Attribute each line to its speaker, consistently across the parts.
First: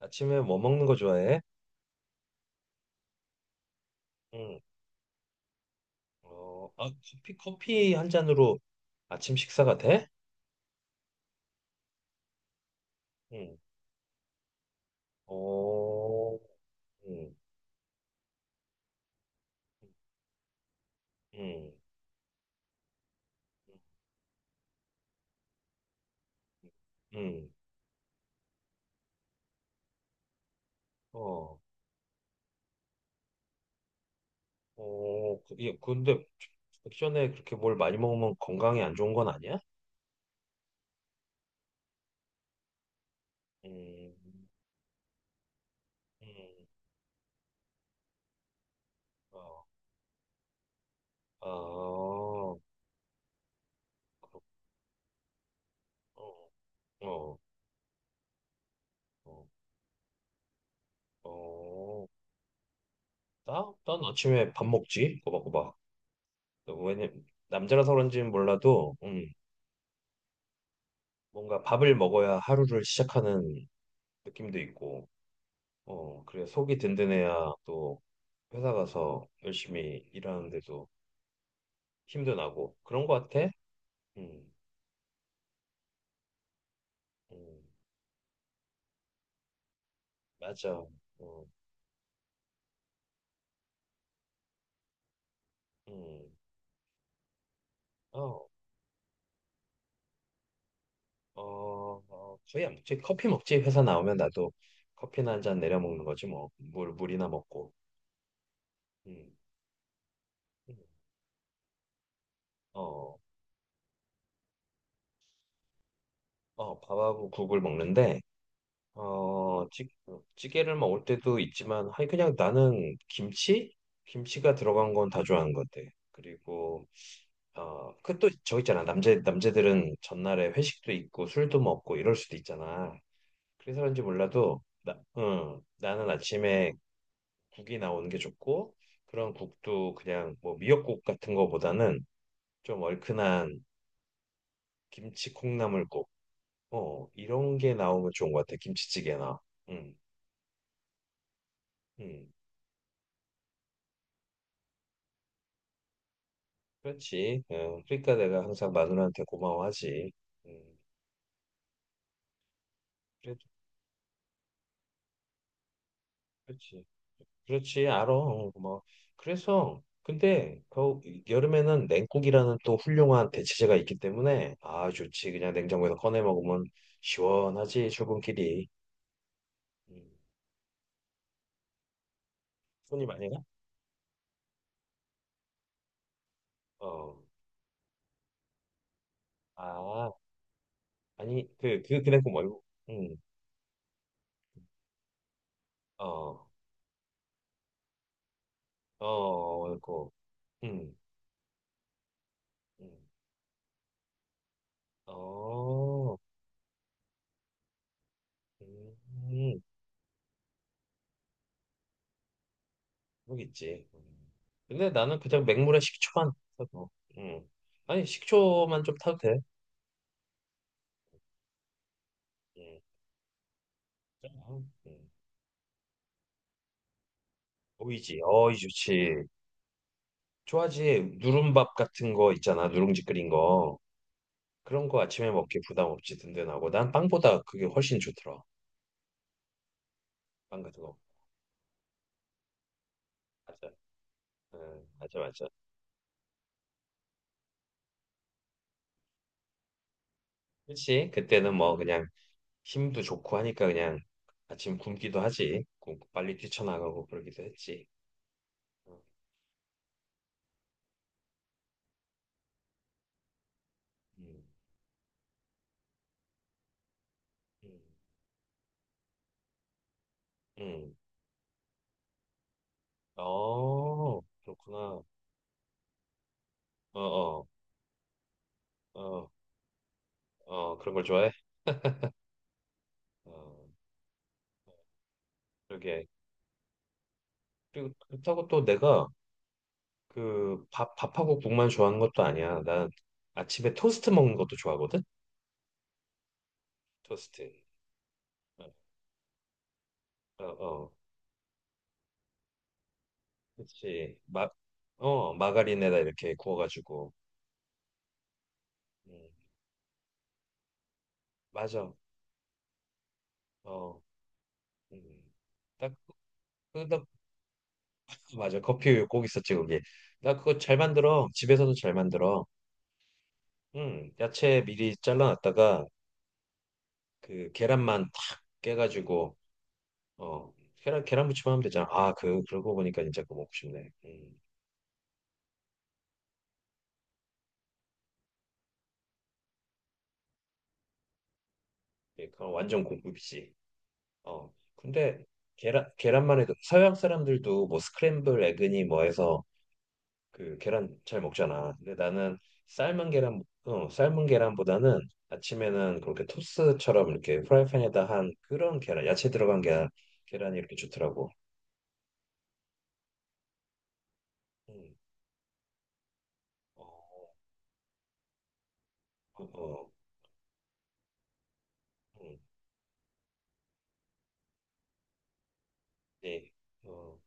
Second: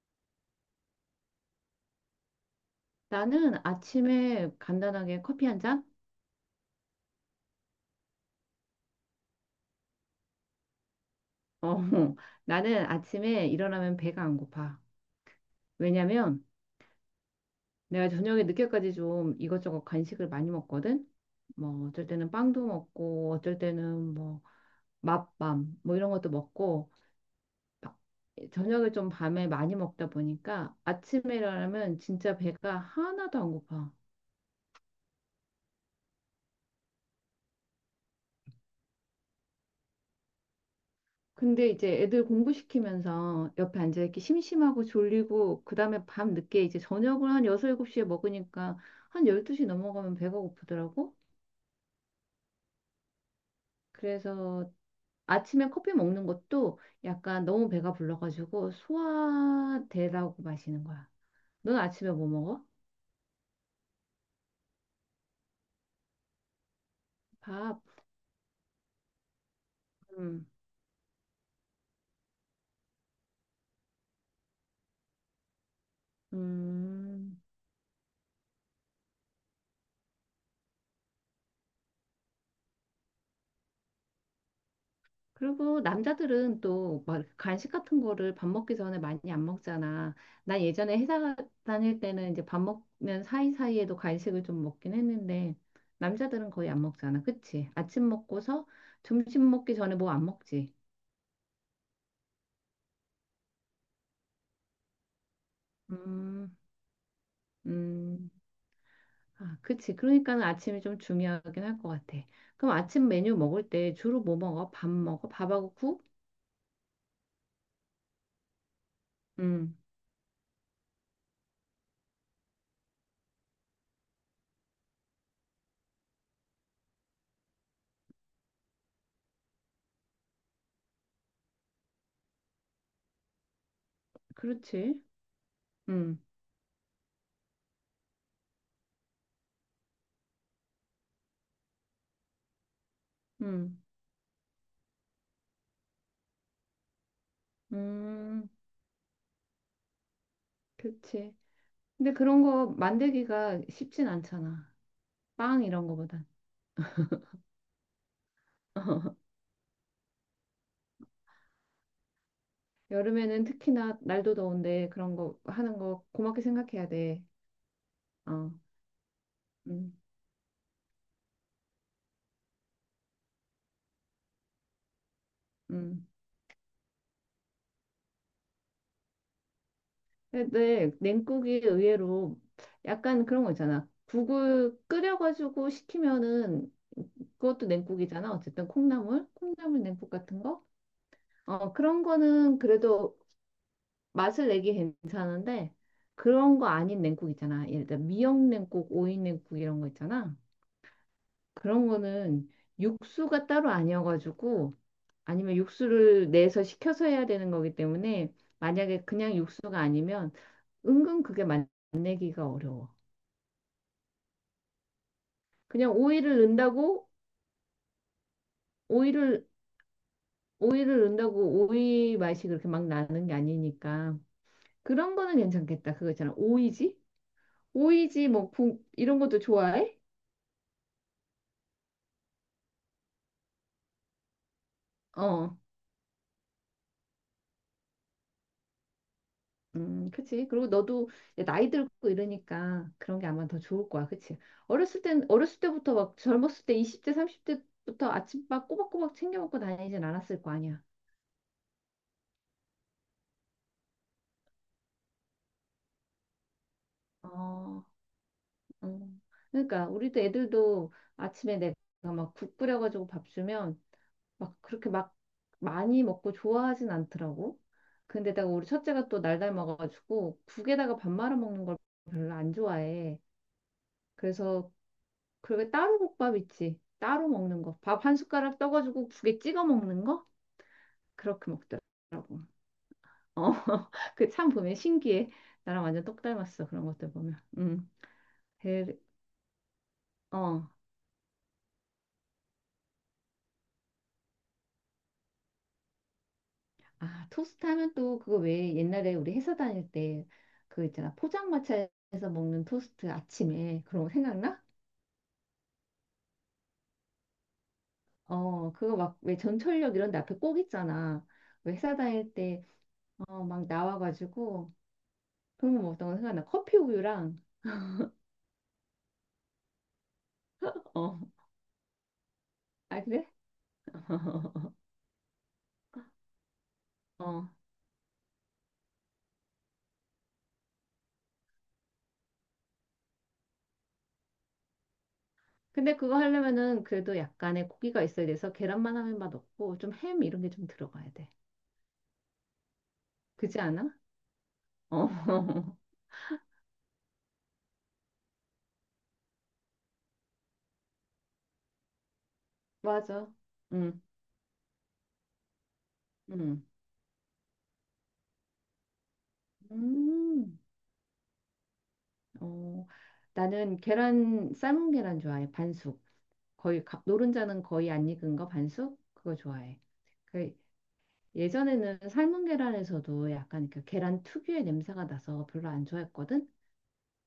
Speaker 1: 아침에 뭐 먹는 거 좋아해?
Speaker 2: 나는 아침에
Speaker 1: 응.
Speaker 2: 간단하게 커피 한 잔?
Speaker 1: 어, 아, 커피 한 잔으로 아침 식사가 돼?
Speaker 2: 어, 나는 아침에
Speaker 1: 응.
Speaker 2: 일어나면 배가 안 고파.
Speaker 1: 어,
Speaker 2: 왜냐면
Speaker 1: 응,
Speaker 2: 내가 저녁에 늦게까지 좀 이것저것 간식을 많이 먹거든?
Speaker 1: 응, 응,
Speaker 2: 뭐 어쩔 때는 빵도 먹고 어쩔 때는 뭐 맛밤 뭐 이런 것도 먹고
Speaker 1: 응, 응.
Speaker 2: 바- 저녁을 좀 밤에 많이 먹다 보니까 아침에
Speaker 1: 어,
Speaker 2: 일어나면 진짜 배가 하나도 안 고파.
Speaker 1: 어, 예, 근데 액션에 그렇게 뭘 많이 먹으면 건강에 안 좋은 건 아니야?
Speaker 2: 근데 이제 애들 공부시키면서 옆에 앉아있기
Speaker 1: 음,
Speaker 2: 심심하고 졸리고 그다음에 밤늦게
Speaker 1: 음,
Speaker 2: 이제 저녁을 한 6, 7시에 먹으니까 한
Speaker 1: 어,
Speaker 2: 12시 넘어가면 배가 고프더라고.
Speaker 1: 아, 그렇,
Speaker 2: 그래서 아침에 커피 먹는
Speaker 1: 어,
Speaker 2: 것도
Speaker 1: 어,
Speaker 2: 약간 너무 배가 불러가지고
Speaker 1: 어,
Speaker 2: 소화되라고 마시는 거야. 넌
Speaker 1: 어.
Speaker 2: 아침에 뭐 먹어?
Speaker 1: 난 아침에 밥 먹지, 꼬박꼬박. 왜냐,
Speaker 2: 밥.
Speaker 1: 남자라서 그런지는 몰라도, 응.
Speaker 2: 음.
Speaker 1: 뭔가 밥을 먹어야 하루를 시작하는 느낌도 있고, 어, 그래 속이
Speaker 2: 음.
Speaker 1: 든든해야 또 회사 가서 열심히 일하는데도 힘도 나고 그런 것 같아. 음,
Speaker 2: 그리고 남자들은 또 막
Speaker 1: 음,
Speaker 2: 간식 같은 거를 밥 먹기 전에 많이 안 먹잖아. 난
Speaker 1: 맞아.
Speaker 2: 예전에 회사
Speaker 1: 어,
Speaker 2: 다닐 때는 이제 밥 먹는 사이사이에도 간식을 좀 먹긴 했는데
Speaker 1: 음,
Speaker 2: 남자들은 거의 안 먹잖아. 그치? 아침
Speaker 1: 어,
Speaker 2: 먹고서 점심 먹기 전에 뭐 안 먹지?
Speaker 1: 어, 어, 거의 안 먹지. 커피 먹지. 회사 나오면 나도 커피나 한잔 내려 먹는 거지 뭐.
Speaker 2: 음,
Speaker 1: 물 물이나 먹고.
Speaker 2: 음.
Speaker 1: 음,
Speaker 2: 아, 그치. 그러니까는
Speaker 1: 음.
Speaker 2: 아침이 좀 중요하긴 할 것 같아. 그럼 아침
Speaker 1: 어,
Speaker 2: 메뉴 먹을 때 주로 뭐 먹어? 밥 먹어? 밥하고 국?
Speaker 1: 어, 밥하고 국을 먹는데. 어,
Speaker 2: 음,
Speaker 1: 찌개를 먹을 때도 있지만, 아니, 그냥 나는 김치? 김치가 들어간 건 다 좋아하는 것 같아. 그리고, 어, 그 또 저 있잖아. 남자들은 전날에 회식도 있고, 술도 먹고, 이럴 수도 있잖아. 그래서 그런지 몰라도,
Speaker 2: 그렇지.
Speaker 1: 나, 응, 나는
Speaker 2: 음,
Speaker 1: 아침에 국이 나오는 게 좋고, 그런 국도 그냥 뭐 미역국 같은 거보다는 좀 얼큰한
Speaker 2: 음,
Speaker 1: 김치 콩나물국, 어, 이런 게 나오면 좋은 것
Speaker 2: 음,
Speaker 1: 같아. 김치찌개나. 응,
Speaker 2: 그치. 근데
Speaker 1: 응.
Speaker 2: 그런 거 만들기가 쉽진 않잖아. 빵 이런 거보단.
Speaker 1: 그렇지. 어, 그러니까 내가 항상 마누라한테 고마워하지. 음, 그래,
Speaker 2: 여름에는 특히나 날도 더운데 그런 거 하는 거 고맙게
Speaker 1: 그렇지.
Speaker 2: 생각해야 돼.
Speaker 1: 그렇지. 알아. 어,
Speaker 2: 어,
Speaker 1: 고마워. 그래서
Speaker 2: 음,
Speaker 1: 근데 겨 여름에는 냉국이라는 또 훌륭한 대체제가 있기 때문에 아 좋지. 그냥 냉장고에서
Speaker 2: 음.
Speaker 1: 꺼내 먹으면 시원하지. 출근길이. 음,
Speaker 2: 근데 냉국이 의외로
Speaker 1: 손이
Speaker 2: 약간
Speaker 1: 많이 가?
Speaker 2: 그런 거 있잖아. 국을 끓여가지고 식히면은
Speaker 1: 어.
Speaker 2: 그것도 냉국이잖아. 어쨌든 콩나물, 콩나물 냉국
Speaker 1: 아
Speaker 2: 같은 거.
Speaker 1: 아니
Speaker 2: 어,
Speaker 1: 그그 그,
Speaker 2: 그런
Speaker 1: 그 냉국
Speaker 2: 거는
Speaker 1: 말고. 음.
Speaker 2: 그래도 맛을 내기 괜찮은데
Speaker 1: 어.
Speaker 2: 그런 거 아닌 냉국 있잖아. 예를 들어 미역 냉국, 오이 냉국
Speaker 1: 어.
Speaker 2: 이런 거
Speaker 1: 그.
Speaker 2: 있잖아.
Speaker 1: 음.
Speaker 2: 그런 거는
Speaker 1: 음.
Speaker 2: 육수가 따로 아니어가지고 아니면
Speaker 1: 어.
Speaker 2: 육수를 내서 시켜서 해야 되는 거기 때문에 만약에 그냥
Speaker 1: 음.
Speaker 2: 육수가 아니면 은근 그게 맛내기가 어려워.
Speaker 1: 모르겠지. 음. 근데 나는 그냥 맹물에
Speaker 2: 그냥
Speaker 1: 식초만
Speaker 2: 오이를
Speaker 1: 타도.
Speaker 2: 넣는다고
Speaker 1: 음. 아니 식초만 좀 타도 돼.
Speaker 2: 오이를 오이를 넣는다고 오이 맛이 그렇게 막 나는 게 아니니까
Speaker 1: 음. 음.
Speaker 2: 그런 거는 괜찮겠다. 그거 있잖아. 오이지?
Speaker 1: 오이지,
Speaker 2: 오이지 뭐
Speaker 1: 어이
Speaker 2: 이런
Speaker 1: 좋지.
Speaker 2: 것도 좋아해?
Speaker 1: 좋아하지. 누룽밥 같은 거 있잖아. 누룽지 끓인 거. 그런 거 아침에
Speaker 2: 어.
Speaker 1: 먹기 부담 없이 든든하고 난 빵보다 그게 훨씬 좋더라.
Speaker 2: 그치.
Speaker 1: 빵
Speaker 2: 그리고
Speaker 1: 같은 거.
Speaker 2: 너도 이제 나이 들고 이러니까 그런 게 아마 더
Speaker 1: 맞아.
Speaker 2: 좋을 거야. 그치. 어렸을
Speaker 1: 맞아
Speaker 2: 땐,
Speaker 1: 맞아.
Speaker 2: 어렸을 때부터 막 젊었을 때 20대, 30대부터 아침밥 꼬박꼬박 챙겨 먹고 다니진 않았을 거 아니야.
Speaker 1: 그치? 그때는 뭐 그냥 힘도 좋고 하니까 그냥 아침 굶기도 하지. 굶고 빨리 뛰쳐나가고 그러기도
Speaker 2: 어,
Speaker 1: 했지. 응,
Speaker 2: 음. 그러니까 우리도 애들도 아침에 내가 막 국 끓여가지고 밥 주면
Speaker 1: 음.
Speaker 2: 막 그렇게 막 많이 먹고 좋아하진 않더라고.
Speaker 1: 음.
Speaker 2: 근데다가 우리 첫째가 또 날달 먹어가지고
Speaker 1: 음.
Speaker 2: 국에다가 밥 말아 먹는 걸 별로 안 좋아해.
Speaker 1: 어,
Speaker 2: 그래서
Speaker 1: 그렇구나. 어,
Speaker 2: 그리고 따로 국밥 있지. 따로
Speaker 1: 어,
Speaker 2: 먹는 거. 밥 한 숟가락 떠가지고
Speaker 1: 어,
Speaker 2: 국에 찍어 먹는 거?
Speaker 1: 어, 그런 걸 좋아해?
Speaker 2: 그렇게 먹더라고. 어,
Speaker 1: 어,
Speaker 2: 그 참 보면 신기해. 나랑 완전
Speaker 1: 그러게.
Speaker 2: 똑 닮았어. 그런 것들 보면. 음.
Speaker 1: 그리고 그렇다고 또
Speaker 2: 그,
Speaker 1: 내가 그
Speaker 2: 어.
Speaker 1: 밥하고 국만 좋아하는 것도 아니야. 난 아침에 토스트 먹는 것도 좋아하거든?
Speaker 2: 아,
Speaker 1: 토스트.
Speaker 2: 토스트 하면 또 그거
Speaker 1: 어,
Speaker 2: 왜 옛날에 우리 회사 다닐 때
Speaker 1: 어,
Speaker 2: 그
Speaker 1: 어.
Speaker 2: 있잖아. 포장마차에서 먹는 토스트 아침에. 그런 거
Speaker 1: 그치.
Speaker 2: 생각나?
Speaker 1: 마가린에다 이렇게 구워가지고.
Speaker 2: 어, 그거
Speaker 1: 음,
Speaker 2: 막 왜 전철역 이런 데 앞에 꼭 있잖아. 왜
Speaker 1: 맞아.
Speaker 2: 회사 다닐 때, 어, 막
Speaker 1: 어,
Speaker 2: 나와가지고
Speaker 1: 음.
Speaker 2: 그런 거
Speaker 1: 딱,
Speaker 2: 먹었던
Speaker 1: 그,
Speaker 2: 거 생각나. 커피
Speaker 1: 그, 딱,
Speaker 2: 우유랑,
Speaker 1: 그 맞아. 커피 꼭 있었지, 거기. 나 그거 잘
Speaker 2: 어,
Speaker 1: 만들어. 집에서도 잘 만들어.
Speaker 2: 아, 그래?
Speaker 1: 야채 미리 잘라놨다가
Speaker 2: 어.
Speaker 1: 그 계란만 탁 깨가지고 어 계란무침 하면 되잖아. 아 그 그러고 보니까 진짜 그거 먹고 싶네.
Speaker 2: 근데 그거 하려면은 그래도 약간의 고기가 있어야 돼서 계란만 하면 맛없고 좀 햄 이런 게 좀 들어가야 돼.
Speaker 1: 예, 그건 완전 공급이지.
Speaker 2: 그지 않아?
Speaker 1: 어
Speaker 2: 어.
Speaker 1: 근데 계란만 해도 서양 사람들도 뭐 스크램블 에그니 뭐 해서 그 계란 잘 먹잖아. 근데 나는
Speaker 2: 맞아. 응.
Speaker 1: 삶은 계란보다는 아침에는 그렇게
Speaker 2: 응.
Speaker 1: 토스처럼 이렇게 프라이팬에다 한 그런 계란 야채 들어간 계란 계란이
Speaker 2: 음.
Speaker 1: 이렇게 좋더라고.
Speaker 2: 어. 나는 계란 삶은
Speaker 1: 음,
Speaker 2: 계란 좋아해. 반숙.
Speaker 1: 어,
Speaker 2: 거의 노른자는 거의 안 익은 거 반숙 그거
Speaker 1: 어,
Speaker 2: 좋아해.
Speaker 1: 어,
Speaker 2: 그 예전에는
Speaker 1: 음,
Speaker 2: 삶은 계란에서도 약간 그 계란 특유의 냄새가 나서 별로 안 좋아했거든.
Speaker 1: 네, 어,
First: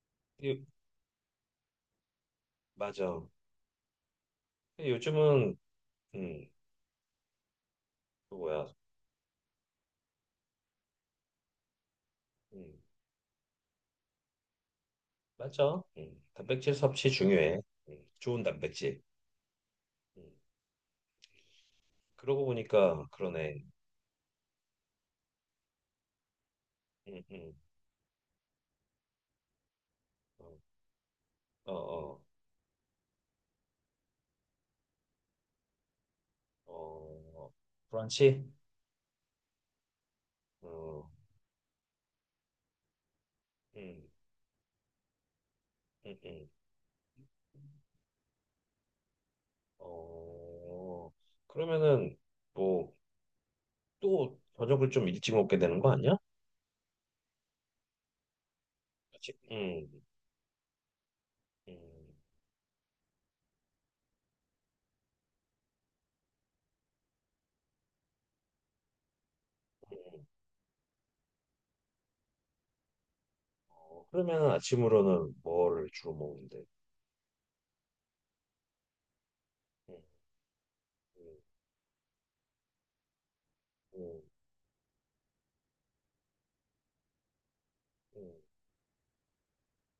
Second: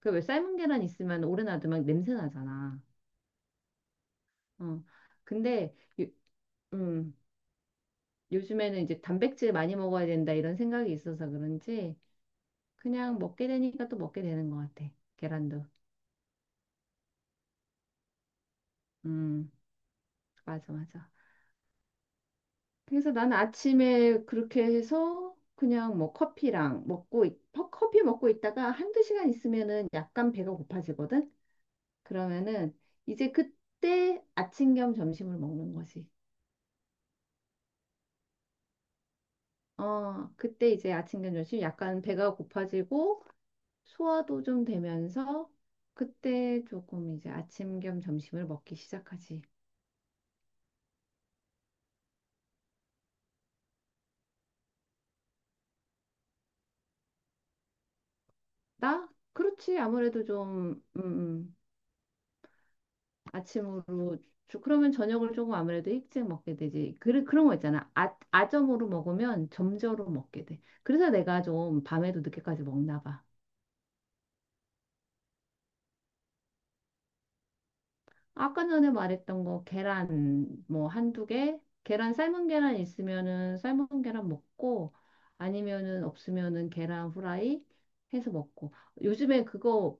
Speaker 2: 그 왜 삶은
Speaker 1: 이-
Speaker 2: 계란 있으면 오래 놔두면 냄새 나잖아.
Speaker 1: 맞아.
Speaker 2: 어.
Speaker 1: 근데 요즘은
Speaker 2: 근데
Speaker 1: 음,
Speaker 2: 음,
Speaker 1: 그 뭐야?
Speaker 2: 요즘에는 이제 단백질 많이 먹어야 된다 이런 생각이 있어서 그런지
Speaker 1: 음,
Speaker 2: 그냥 먹게 되니까 또 먹게 되는 것 같아. 계란도.
Speaker 1: 맞아. 단백질 섭취 중요해. 좋은 단백질.
Speaker 2: 음,
Speaker 1: 음,
Speaker 2: 맞아, 맞아.
Speaker 1: 그러고 보니까
Speaker 2: 그래서 나는
Speaker 1: 그러네.
Speaker 2: 아침에 그렇게 해서 그냥 뭐 커피랑
Speaker 1: 음,
Speaker 2: 먹고,
Speaker 1: 음,
Speaker 2: 커피 먹고 있다가 한두 시간 있으면은 약간
Speaker 1: 어,
Speaker 2: 배가 고파지거든?
Speaker 1: 어,
Speaker 2: 그러면은 이제 그때 아침 겸 점심을 먹는 거지.
Speaker 1: 어, 어, 브런치?
Speaker 2: 어, 그때 이제
Speaker 1: 어,
Speaker 2: 아침 겸 점심 약간 배가 고파지고
Speaker 1: 음,
Speaker 2: 소화도 좀 되면서
Speaker 1: 음, 음.
Speaker 2: 그때 조금 이제 아침 겸 점심을 먹기 시작하지.
Speaker 1: 어, 그러면은 뭐 또 저녁을 좀 일찍 먹게 되는 거 아니야?
Speaker 2: 나?
Speaker 1: 아침,
Speaker 2: 그렇지. 아무래도 좀
Speaker 1: 음, 음.
Speaker 2: 아침으로 그러면 저녁을 조금 아무래도 일찍 먹게 되지. 그, 그런 거 있잖아. 아, 아점으로 먹으면 점저로 먹게 돼. 그래서 내가 좀 밤에도 늦게까지 먹나 봐.
Speaker 1: 어, 그러면은 아침으로는 뭐를 주로 먹는데?
Speaker 2: 아까 전에 말했던 거
Speaker 1: 음,
Speaker 2: 계란 뭐 한두
Speaker 1: 음,
Speaker 2: 개 계란 삶은 계란 있으면은 삶은
Speaker 1: 음,
Speaker 2: 계란 먹고 아니면은 없으면은 계란 후라이 해서
Speaker 1: 음.
Speaker 2: 먹고 요즘에 그거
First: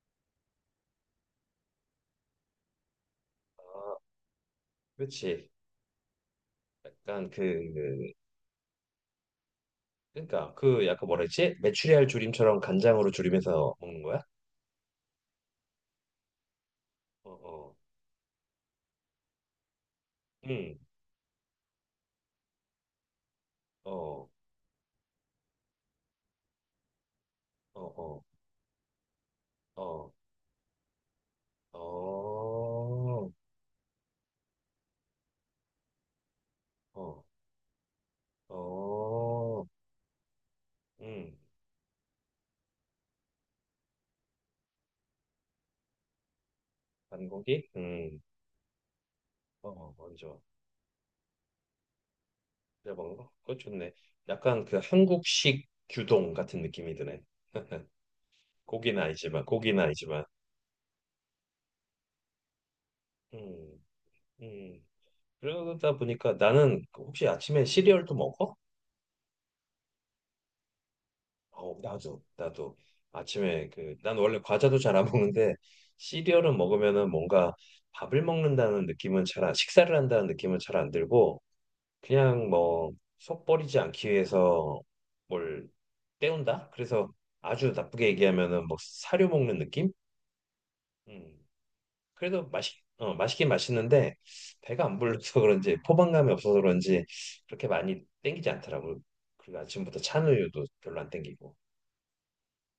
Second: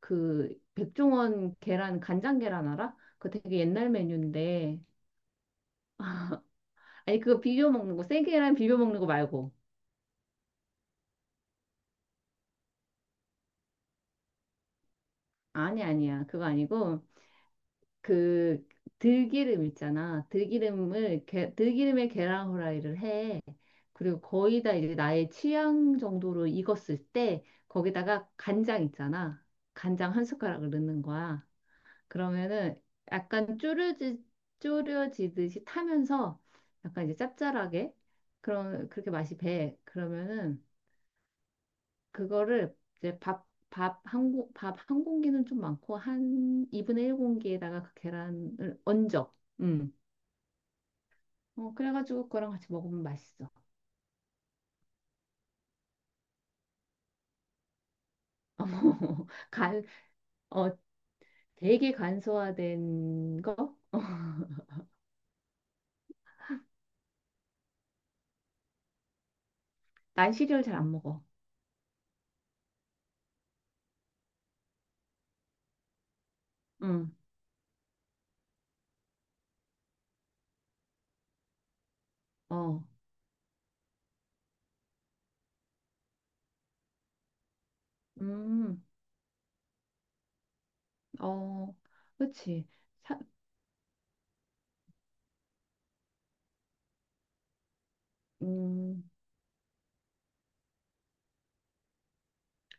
Speaker 2: 그 백종원 계란 간장 계란 알아? 그거 되게 옛날
Speaker 1: 아.
Speaker 2: 메뉴인데
Speaker 1: 그렇지.
Speaker 2: 아니
Speaker 1: 약간
Speaker 2: 그거 비벼
Speaker 1: 그
Speaker 2: 먹는 거 생계란 비벼 먹는 거 말고
Speaker 1: 그러니까 그 약간 뭐라 했지? 메추리알 조림처럼 간장으로 조림해서 먹는 거야?
Speaker 2: 아니 아니야 그거 아니고
Speaker 1: 어, 어.
Speaker 2: 그 들기름 있잖아.
Speaker 1: 응.
Speaker 2: 들기름에 계란 후라이를 해. 그리고
Speaker 1: 어.
Speaker 2: 거의 다 이제 나의 취향 정도로 익었을 때
Speaker 1: 어, 어.
Speaker 2: 거기다가 간장 있잖아.
Speaker 1: 어.
Speaker 2: 간장 한 숟가락을 넣는 거야. 그러면은
Speaker 1: 어.
Speaker 2: 약간 쪼려지듯이 타면서 약간 이제
Speaker 1: 어.
Speaker 2: 짭짤하게 그런 그렇게 맛이
Speaker 1: 어.
Speaker 2: 배. 그러면은
Speaker 1: 음.
Speaker 2: 그거를 이제 밥 한 공기는 좀 많고 한 2분의 1
Speaker 1: 반고기?
Speaker 2: 공기에다가 그
Speaker 1: 음.
Speaker 2: 계란을 얹어.
Speaker 1: 어,
Speaker 2: 음.
Speaker 1: 어, 먼저.
Speaker 2: 어, 그래가지고 그거랑 같이
Speaker 1: 내가
Speaker 2: 먹으면
Speaker 1: 먹는 거?
Speaker 2: 맛있어.
Speaker 1: 그거 좋네. 약간 그 한국식 규동 같은 느낌이 드네. 고기는 아니지만 고기는
Speaker 2: 간,
Speaker 1: 아니지만.
Speaker 2: 어, 되게 간소화된 거?
Speaker 1: 음.
Speaker 2: 어,
Speaker 1: 음. 그러다 보니까 나는 혹시 아침에 시리얼도 먹어?
Speaker 2: 난 시리얼 잘 안 먹어.
Speaker 1: 어, 나도 아침에 그, 난 원래 과자도 잘 안 먹는데 시리얼은 먹으면은
Speaker 2: 응,
Speaker 1: 뭔가 밥을 먹는다는 느낌은 잘 안, 식사를 한다는 느낌은 잘 안 들고 그냥
Speaker 2: 어,
Speaker 1: 뭐 속 버리지 않기 위해서 뭘 때운다? 그래서 아주 나쁘게 얘기하면은 뭐
Speaker 2: 음,
Speaker 1: 사료 먹는 느낌? 음,
Speaker 2: 어,
Speaker 1: 그래도
Speaker 2: 그치. 사,
Speaker 1: 맛있긴 맛있는데 배가 안 불러서 그런지 포만감이 없어서 그런지 그렇게 많이 땡기지 않더라고.
Speaker 2: 음,
Speaker 1: 그리고 아침부터 찬우유도 별로 안 땡기고.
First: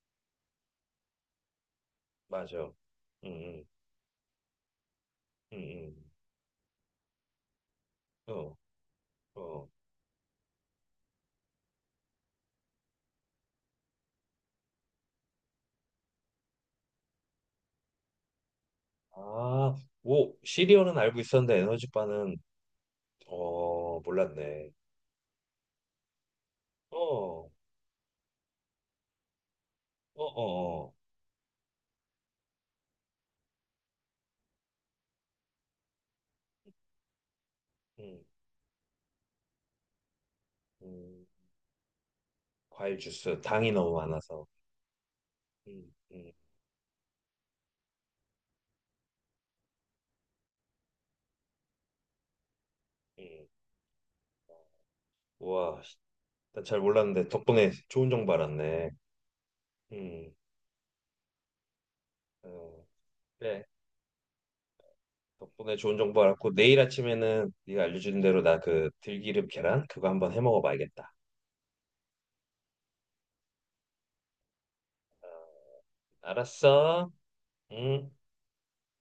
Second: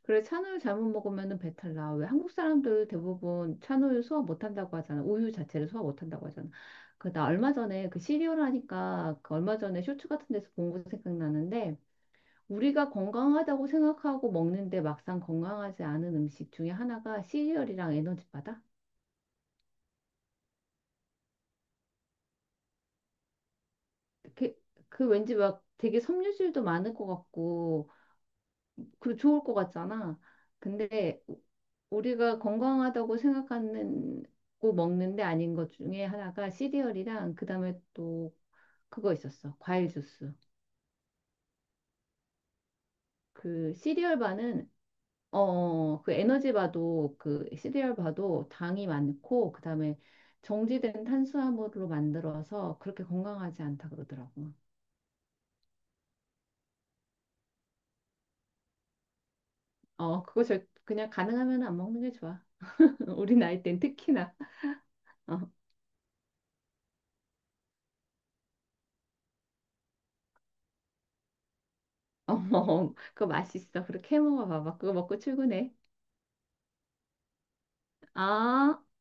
Speaker 2: 그래, 찬우유 잘못 먹으면은 배탈 나. 왜 한국
Speaker 1: 맞아.
Speaker 2: 사람들
Speaker 1: 음,
Speaker 2: 대부분
Speaker 1: 음.
Speaker 2: 찬우유 소화 못 한다고 하잖아. 우유
Speaker 1: 음,
Speaker 2: 자체를 소화 못
Speaker 1: 음.
Speaker 2: 한다고 하잖아. 그, 나 얼마 전에 그 시리얼
Speaker 1: 어,
Speaker 2: 하니까 그 얼마
Speaker 1: 어.
Speaker 2: 전에 쇼츠 같은 데서 본 거 생각나는데 우리가 건강하다고 생각하고 먹는데 막상 건강하지 않은 음식 중에 하나가 시리얼이랑 에너지바다?
Speaker 1: 아, 오, 시리얼은 알고 있었는데 에너지바는 어,
Speaker 2: 그,
Speaker 1: 몰랐네.
Speaker 2: 그 왠지 막 되게 섬유질도 많을
Speaker 1: 어,
Speaker 2: 것
Speaker 1: 어,
Speaker 2: 같고 그 좋을 것 같잖아.
Speaker 1: 어, 어.
Speaker 2: 근데 우리가 건강하다고 생각하는 고 먹는 데 아닌 것 중에 하나가 시리얼이랑 그다음에
Speaker 1: 음,
Speaker 2: 또 그거 있었어. 과일 주스.
Speaker 1: 음. 과일 주스, 당이
Speaker 2: 그
Speaker 1: 너무
Speaker 2: 시리얼
Speaker 1: 많아서.
Speaker 2: 바는 어, 어,
Speaker 1: 음,
Speaker 2: 어, 그
Speaker 1: 음,
Speaker 2: 에너지 바도 그 시리얼 바도 당이 많고 그다음에 정지된 탄수화물로 만들어서 그렇게
Speaker 1: 음.
Speaker 2: 건강하지 않다 그러더라고.
Speaker 1: 우와, 난잘 몰랐는데 덕분에 좋은 정보 알았네.
Speaker 2: 어,
Speaker 1: 음,
Speaker 2: 그거 절 그냥 가능하면 안 먹는 게 좋아.
Speaker 1: 어,
Speaker 2: 우리 나이
Speaker 1: 그래.
Speaker 2: 땐 특히나. 어.
Speaker 1: 덕분에 좋은 정보 알았고 내일 아침에는 네가 알려준 대로 나 그 들기름 계란 그거 한번 해 먹어봐야겠다.
Speaker 2: 어머, 그거 맛있어. 그렇게 해 먹어봐봐. 그거 먹고
Speaker 1: 어,
Speaker 2: 출근해.
Speaker 1: 알았어. 응.
Speaker 2: 아.